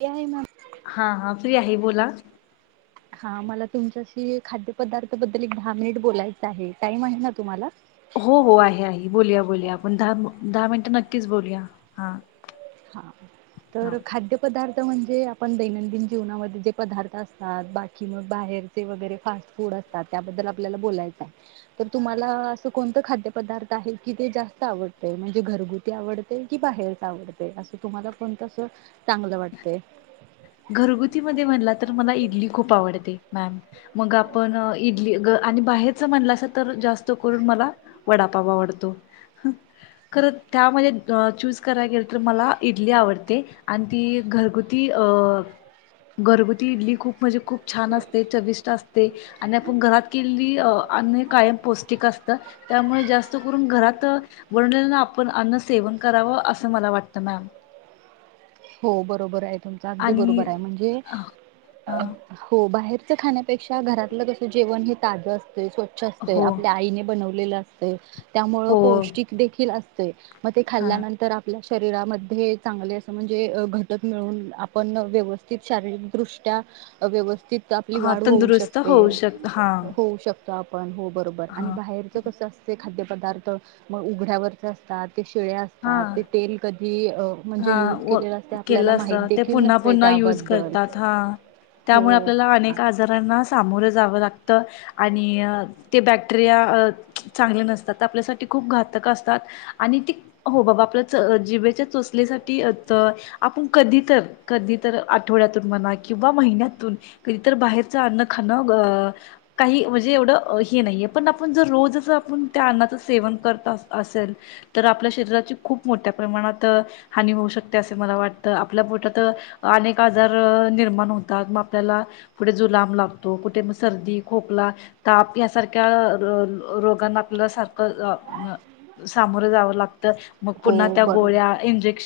ते आहे मॅम हा हा फ्री आहे बोला हा मला तुमच्याशी खाद्य पदार्थ बद्दल एक दहा मिनिट बोलायचं आहे टाइम आहे ना तुम्हाला बोलूया-बोलूया आपण दहा-दहा मिनिटं नक्कीच बोलूया हा हा हा तर खाद्यपदार त म्हणजे आपण दैनंदिन जीवनामध्ये जे पदार्थ असतात बाकी मग बाहेरचे वगैरे फास्ट फूड असतात त्याबद्दल आपल्याला बोलायचय. तर तुम्हाला असं कोणतं खाद्य पदार्थ आहे कि ते जास्त आवडतय म्हणजे घरगुती आवडतय की बाहेरच आवड असं तुम्हाला कोणतस घरगुती मध्ये म्हणला तर मला इड इडली खूप आवडते मॅम, मग आपण इडली ग आणि बाहेरच म्हणलासा तर जास्त करून मला वडापाव आवडतो. खर त्यामध्ये अ चूज करायला गेल तर मला इडली आवडते आण ती घरगुती अ घरगुती इडली खूप म्हणजे खूप छान असते. चविष्ट असते आणि आपण घरात केलेली अ अन्न हे कायम पौष्टिक असतं. त्यामुळे जास्त करून घरात बनवलेलं आपण अन्न सेवन करावं असं मला वाटत मॅम. हो बरोबर आहे तुमच अगदी आणि बरोबर आहे म्हणजे हां हो बाहेर च् खाण्यापेक्षा घरातलं कस जेव हे ताजं अस ते स्वच्छ असतय. हो आपल्या आईने बनव ले ल असतंय त्यामुळे हो पौष्टिक देखील असतय मग ते हां खाल्ल्यानंतर आपल्या श शरीरामध्ये चांगले असं म्हणज जे अ घटक मिळवून आपण व्यवस्थित शारीरिकदृष्ट्या व्यवस्थित त आपली हां वाढ होऊ तंदुरुस्त शकते होऊ शक हां होऊ शक स्थापन हो बरोबर आणि हां बाहेरचं कस असते खाद्यपदार्थ मग उघड्यावरचे असतात ते शिळे असतात हां ते तेल कधी म्हणजे हा यू केलं असत ते पुन्हा पुन्हा युज त्याबद्दल करतात हा हो त्यामुळे आपल्याला अनेक आजारांना सामोर जाव लागत आणि ते बॅक्टेरिया अ चांगले नसतात आपल्यासाठी खूप घातक असतात आणि ती हो बाबा आपल्याला च जीभेच्या चो आपल्यासाठी च आपण कधी तर कधी तर आठवड्यातून म्हणा किंवा महिन्यातून कधी तर बाहेरच अन्न खाणं काही म्हणजे एवढं हे नाहीये पण आपण जर रोजच आपण त्या अन्नाच सेवन करत अस असेल तर आपल्या शरीराची खूप मोठ्या प्रमाणात हानी होऊ शकते असे मला वाटतं. आपल्या पोटात अनेक आजार निर्माण होतात म आपल्याला कुठे जुलाम लागतो. कुठे मग सर्दी, खोकला, ताप यासारख्या रो रोगांना आपल्या सारखं सामोरं जावं लाग. तर मग हो पुन्हा त्या बरोबर. गोळ्या इंजेक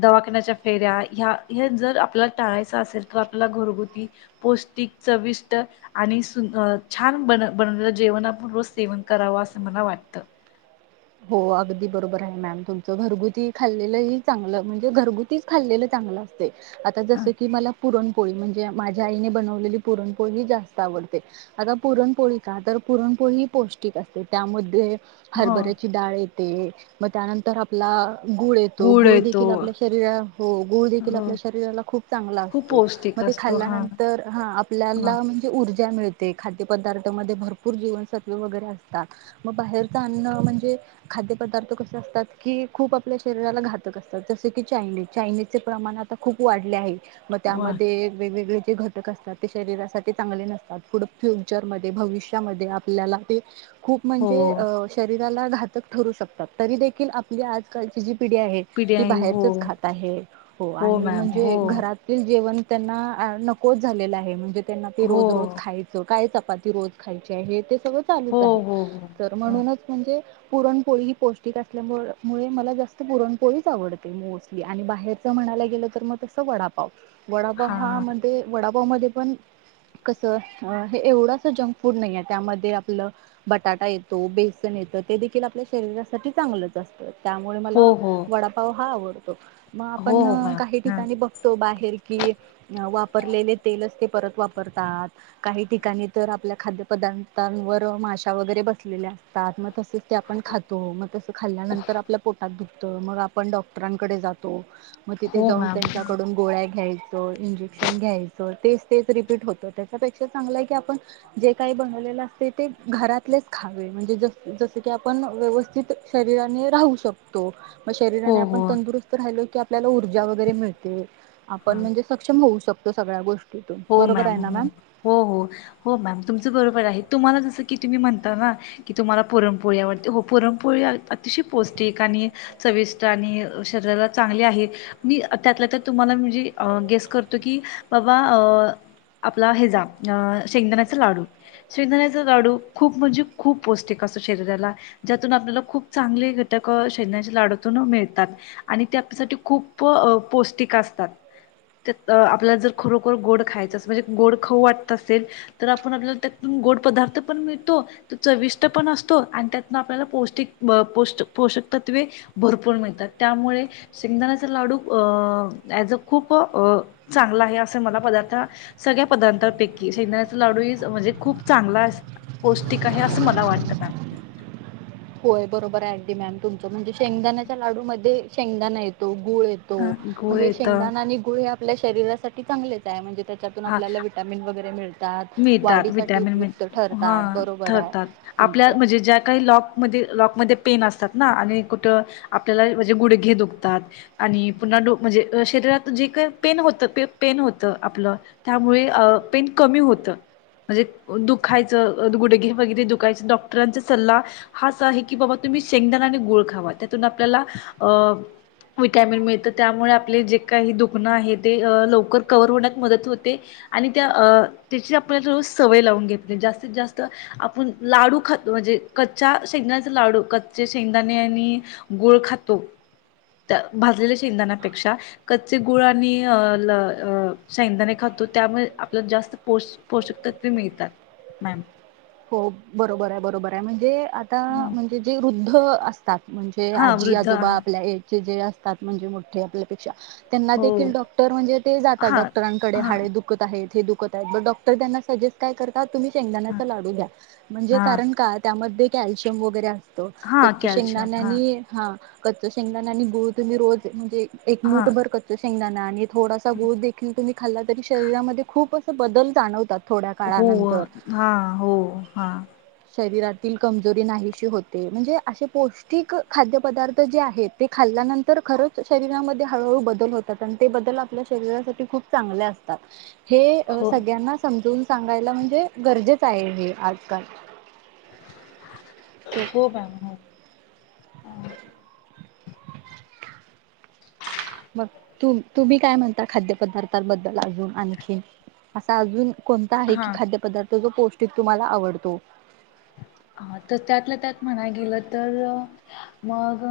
दवाखान्याच्या फेऱ्या ह्या हे जर आपल्याला टाळायच असेल तर आपल्याला घरगुती पौष्टिक चविष्ट आणि सुन आणि छान बनलं बनवलेलं जेवण आपण रोज सेवन कराव अस मला वाटत. हो अगदी बरोबर आहे मॅम तुमच, घरगुती खाल्लेलंही चांगलं म्हणजे घरगुतीच खाल्लेलं चांगलं असतय आता अ, जस की, मला पुरणपोळी म्हणजे माझ्या आईने बनवलेली पुरणपोळी जास्त आवडते. आता पुरणपोळी का तर पुरणपोळी ही पौष्टिक असते त्यामध्ये हो हरभरे येते मग त्यानंतर आपला गुळ येतो, गुळ देखील आपल्या शरीरा हो गुळ देखील हो आपल्या शरीराला खूप चांगला खूप असतो पौष्टिक मग ते असतो हा खाल्यानंतर हा हा आपल्याला म्हणजे ऊर्जा त्या मिळते खाद्य पदार्थमध्ये भरपूर जीवनसत्व वगैरे असतात म बाहेरच अन्न म्हण हे खाद्यपदार्थ कस असतात की, खूप आपल्या शरीराला घातक असतात, जसे की चायनीज चायनीज चे प्रमाण आता खूप वाढले आहे. मग वा त्यामध्ये वेगवेगळे जे घटक असतात ते शरीरासाठी चांगले नसतात, पुढं फ्युचरमध्ये भविष्यामध्ये आपल्याला ते खूप हो म्हणजे अ शरीर ज्याला घातक ठरू शकतात, तरी देखील आपली आजकालची जी पिढी आहे ती पिढ्याई हो बाहेरचच खात आहे हो आणि मॅम हो म्हणजे घरातील जेवण त्यांना नकोच झालेला आहे म्हणजे त्यांना ते हो रोज रोज खायचं. काय चपाती रोज खायची आहे ते तो हो चालूच आहे हो हो तर मग हा म्हणूनच पुरणपोळी ही पौष्टिक असल्यामुळ मुळे मला जास्त पुरणपोळीच आवडते मोस्टली आणि बाहेरच म्हणायला गेलं तर मग तसं वडापाव वडापाव हा मधे वडा मध्ये पण कस अ हे एवढस जंक फूड नाहीये, त्यामध्ये आपलं बटाटा येतो. बे पण येत ते देखील आपल्या शरीरासाठी चांगलंच असतं. त्यामुळे मला हो हो वडापाव हा आवडतो [unintelligible] म हो आपण हो मॅम काही हा ठिकाणी बघतो, बाहेर कि वापरलेले तेल असते. परत वापरतात, काही ठिकाणी तर आपल्या खाद्यपदार्थांवर माशा वगैरे बसलेल्या [unintelligible] तसेच ते आपण, खातो मग तसं खाल्ल्यानंतर आपल्या पोटात दुख त मग आपण, डॉक्टरांकडे जातो. म तिथे हो जाऊन, मॅम हा त्यांच्याकडून गोळ्या घ्याय इंजेक्शन, घ्यायचं तेच तेच रिपीट होत त्याच्यापेक्षा चांगलंय की आपण जे काही बनवलेलं असते ते घरातलेच खावे. म्हणजे ज जस की आपण व्यवस्थित शरीराने राहू शकतो. मग हो शरीराने, आपण हो तंदरुस्त राहिलो की आप आपल्याला, ऊर्जा वगैरे मिळते. हा आपण, म्हणजे सक्षम होऊ शक तो सगळ्या गोष हो मॅम हो हो हो मॅम तुमच बरोबर आहे. तुम्हाला जसं की तुम्ही म्हणता ना की तुम्हाला पुरणपोळी आवडते, हो पुरणपोळी अतिशय पौष्टिक आणि चविष्ट आणि शरीराला चांगली आहे, मी त्यातला त्यात तुम्हाला म्हणजे गेस करतो की बाबा अ आपला हे जा अ शेंगदाण्याचे लाडू शेंगदाण्याचे लाडू खूप म्हणजे खूप पौष्टिक असत शरीराला ज्यातून आपल्याला खूप चांगले घटक अ शेंगदाण्याच्या लाडूतून मिळतात आणि ते आपल्यासाठी खूप प अ पौष्टिक असतात त्यात आपल्याला जर खरो गोड खायचच म्हणजे गोड खाऊ वाटत असेल तर आपूण आपल्याला त्यातून गोड पदार्थ पण मिळतो, तो चविष्ट पण असतो, आणि त्यातून आपल्याला पौष्टिक ब पोष्ट पोषक तत्वे भरपूर मिळतात. त्यामुळे शेंगदाण्याचा लाडू अ एज खूप अ चांगला आहे. मला पदार्थ सगळ्या पदार्थांपैकी शेंगण्याचा लाडू म्हणजे खूप चांगला पौष्टिक आहे असं मला वाटत होय बरोबर, आहे दि मॅम तुमच म्हणजे शेंगदाणाच्या लाडू मध्ये शेंगदाणा येतो. गुळ येतो मॅम म गुळ हे येतं शेंगदाणा आणि गुळ आपल्या शरीरासाठी चांगलेच आहे म्हणजे त्याच्यातून, हा. आपल्याला व्हिटॅमिन वगैरे मिळत. मिळतात, व्हिटामिन मिल हा ठरतात बरोबर आहे ठरतात. आपल्या तुमचं म्हणजे ज्या काही लॉक म्हणजे लॉक गुडघ्यामध्ये पेन असतात ना आणि कुठ आपापल्या गुडघे दुखतात आणि पुन्हा म्हणजे शरीरात जे काही पेन होत पेन होत ते आपल त्यामुळे पेन कमी होत म्हणजे दुखायच गुडघे वगैरे डॉक्टरांचा सल्ला हाच आहे की तिची आपण सवय लाऊन घेतली जास्तीत जास्त आपण लाडू खातो कच्च्या शेंगदाना चा लाडू कच्चे शेंगदाणे आणि गूळ खातो भाजलेल्या शेंगदाणा च्या पेक्षा कच्चे गूळ शेंगदाणे खातो त्यामुळे आपल्याला जास्त पोषक, तत्वे मिळतात मॅम. हो बरोबर आहे बरोबर आहे म्हणजे आता म्हणजे जे हृदय हो अस म्हणजे हा आज्जी, वृद्ध आजोबा आहार आपल्या ऐज चे जे अस तात, म्हणजे मोठे आपल्या पेक्षा. हो त्यांनादेखील डॉक्टर म्हणजे ते जातात हा डॉक्टरां कडे हा हाडे दुखत आहेत हे दुखत डॉक्टर त्यांना सजेस्ट काय करतात तुम्ही त्या हा लाडू, घ्या म्हणजे हा कारण का त्यामध्ये कॅल्शियम वगैरे अस तो हा कच्च कॅल्शियम शेंगदाण हा आणि हा कच्च शेंगदाणे आणि गुळ तुम्ही रोज म्हणजे एक हा मूठभर कच्च शेंगदाण आ थोडासा गुळ देखील तुम्ही खाल्ला तरी शरीरामध्ये खूपच बदल जाणव हो हा हो ओ हा शरीरातील कमजोरी नाहीशी होते म्हणजे असे पौष्टिक खाद्यपदार्थ जे आहेत ते खाल्ल्यानंतर खरंच शरीरामध्ये हळूहळू बदल होतात आणि ते बदल आपल्या शरीरासाठी खूप चांगले अस हे अ हो सगळ्यांना समजवून सांगायला म्हणजे गरजेच टाईम ये आजकाल हो [unintelligible] मग मग तु तुम्ही काय म्हणता खाद्यपदार्थन बद्दल अजून आणखीन असं अजून कोणता आहे की हां खाद्यपदार्थ तो जो पौष्टिक तुम्हाला आवडतो. हा तर त्यातल्या त्यात म्हणाय गेलं तर मग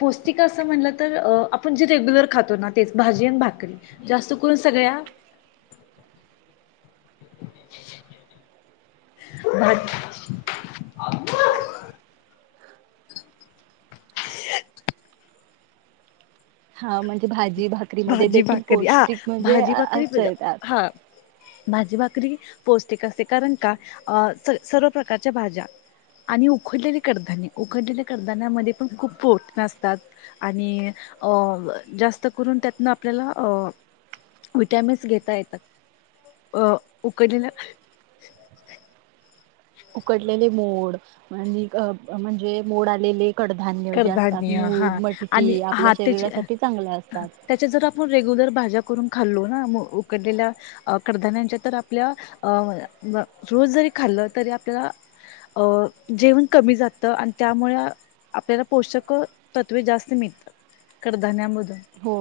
पौष्टिक असं म्हटलं तर अ आपण जे रेग्युलर खातो ना तेच भाजी आणि भाकरी जास्त करून सगळ्या [inaudible] भाजी [inaudible] हा म्हणजे भाजी जी भाकरी मध्ये भाजी देखील भाकरी हा पौष्टिक म्हणजे भाजी भाकरी असतय त्यात. हा भाजी भाकरी पौष्टिक असते कारण का अ स सर्व प्रकारच्या भाज्या आणि उकडलेली कडधान्य उकडलेली कडधान्यामध्ये पण खूप प्रोटीन असतात आणि अ ब जास्त करून त्यात त्यातन आपल्याला अ विटामिन्स घेता येतात अ उकडलेल्या उकडलेले मोड आणिक अ ब म्हणजे मोड आलेले कडधान्य जे असतात कडधान्य हा मूग आणि मटकी आपल्या हा त्याची शरीरासाठी चांगले असतात त्याची जर रेग्युलर भाज्या करून खाल्लो ना मग उकडलेल्या अ कडधान्याच्या तर आपल्या रोज जरी खाल्लं तरी आपल्याला जेवण कमी जातं आणि त्यामुळे आपल्याला पोषक तत्वे जास्त मिळतात कडधान्या मधून हो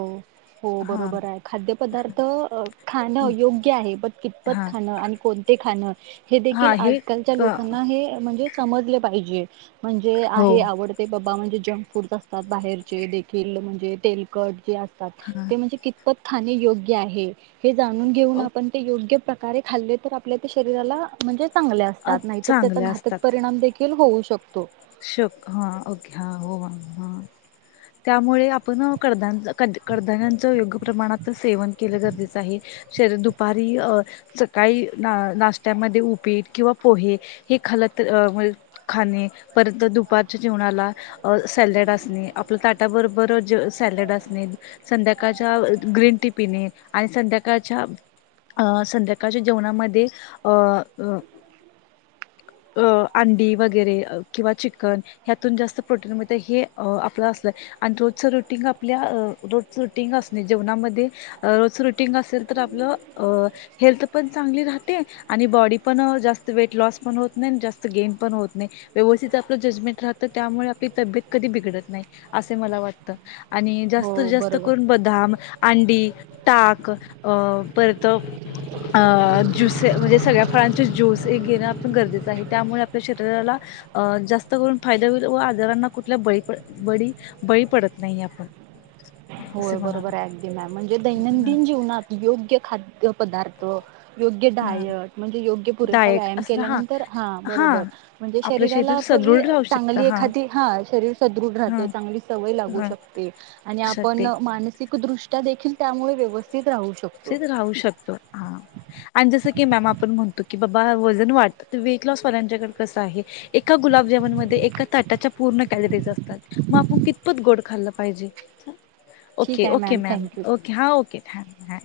हो बरोबर आहे खाद्यपदार्थ अ खाणं योग्य आहे बट कितपत हा खाणं कोणते खाणं हे हा देखील हे आजकालच्या अ लोकांना हे अ म्हणजे समजले पाहिजे. म्हणजे हो आहे आवडतयं बबा म्हणजे जंक फूडचा बाहेरचे देखील म्हणजे तेलकट जे अस तात हा. ते म्हणजे कितपत खाणे योग्य आहे. हे जाणून घेऊन आपण ते योग्य प्रका कारे खाल्ले तर आपल्या ते शरीराला म्हणजे चांगले अ असतात नाही तर त्याचा चांगल्या घातक परिणाम देखील होऊ शक तो श्यक ह ओके हा ओ हा हा त्यामुळे आपण कडधान ज कद कडधान्याचं योग्य प्रमाणात सेवन केलं गरजेच आहे शरीर दुपारी अ सकाळी ना नाष्ट्यामध्ये उपीट किंवा पोहे हे खाल्ल तर अम खाणे परत दुपारच्या जेवणाला अ सॅलड असणे आपलं ताटा बरोबर ज सॅलड असणे संध्याकाळच्या अ ग्रीन टी पिणे आणि संध्याकाळच्या अ संध्याकाळच्या जेवणामध्ये अ अ अ अंडी वगैरे अ किंवा चिकन ह्यातून जास्त प्रोटीन मिळतं हे आपलं असतंय आणि रोजच रुटिंग आपल्या रोजच रुटिंग असणे जेवणामध्ये रोज रुटिंग असेल तर आपलं अ हेल्थ पण चांगली राहते आणि बॉडी पण जास्त वेट लॉस पण होत नाई अन जास्त गेम पण होत नाई. व्यवस्थित आपलं जजमेंट राहतं त्यामुळे आपली तब्येत कधि बिघडत नाई असे मला वाटत. आणि जास्त हो जास्त बरोबर करून बदाम अंडी ताक अ परत अ ज्यूसे म्हंजे सगळ्या फळांचे ज्यूस हे घेणं आपण गरजेच आहे त्यामुळं आपल्या शरीराला अ जास्त करून फायदा होईल व आजारांना कुठल्या बळी पडत बडी बळी पडत नाई आपण. असे होय म्हणाला बरोबर हायं अगदी मॅम म्हणजे दैनंदिन जीवनात योग्य खाद्यपदार्थ योग्य हा डायट म्हणजे योग्य पुरेसा डायट व्यायाम असं केल्या नंतर हा बरोबर म्हणजे आपलं शरीराला शरीर आपली सदृढ अ राहू शकत चांगली हा एखादी ह शरीर सदृढ ह राहतं चांगली सवय लागू ह शकते आणि आप पण शकते मानसिक दृष त्या देखील त्यामुळे व्यवस् कुशीत राहू शकतो हा अन जसं की मॅम आपण म्हणतो की बाबा वजन वाढतं तर वेट लॉस वाल्यांच्याकड कस आहे एका गुलाबजामुन मधे एका ताटाच्या पूर्ण कॅलरीज असतात मग आपुण कितपत गोड खाल्ल पाहिजे? ठीक ओके आहे ओके मॅम थँक्यू ओके हा ओके थँक हॅ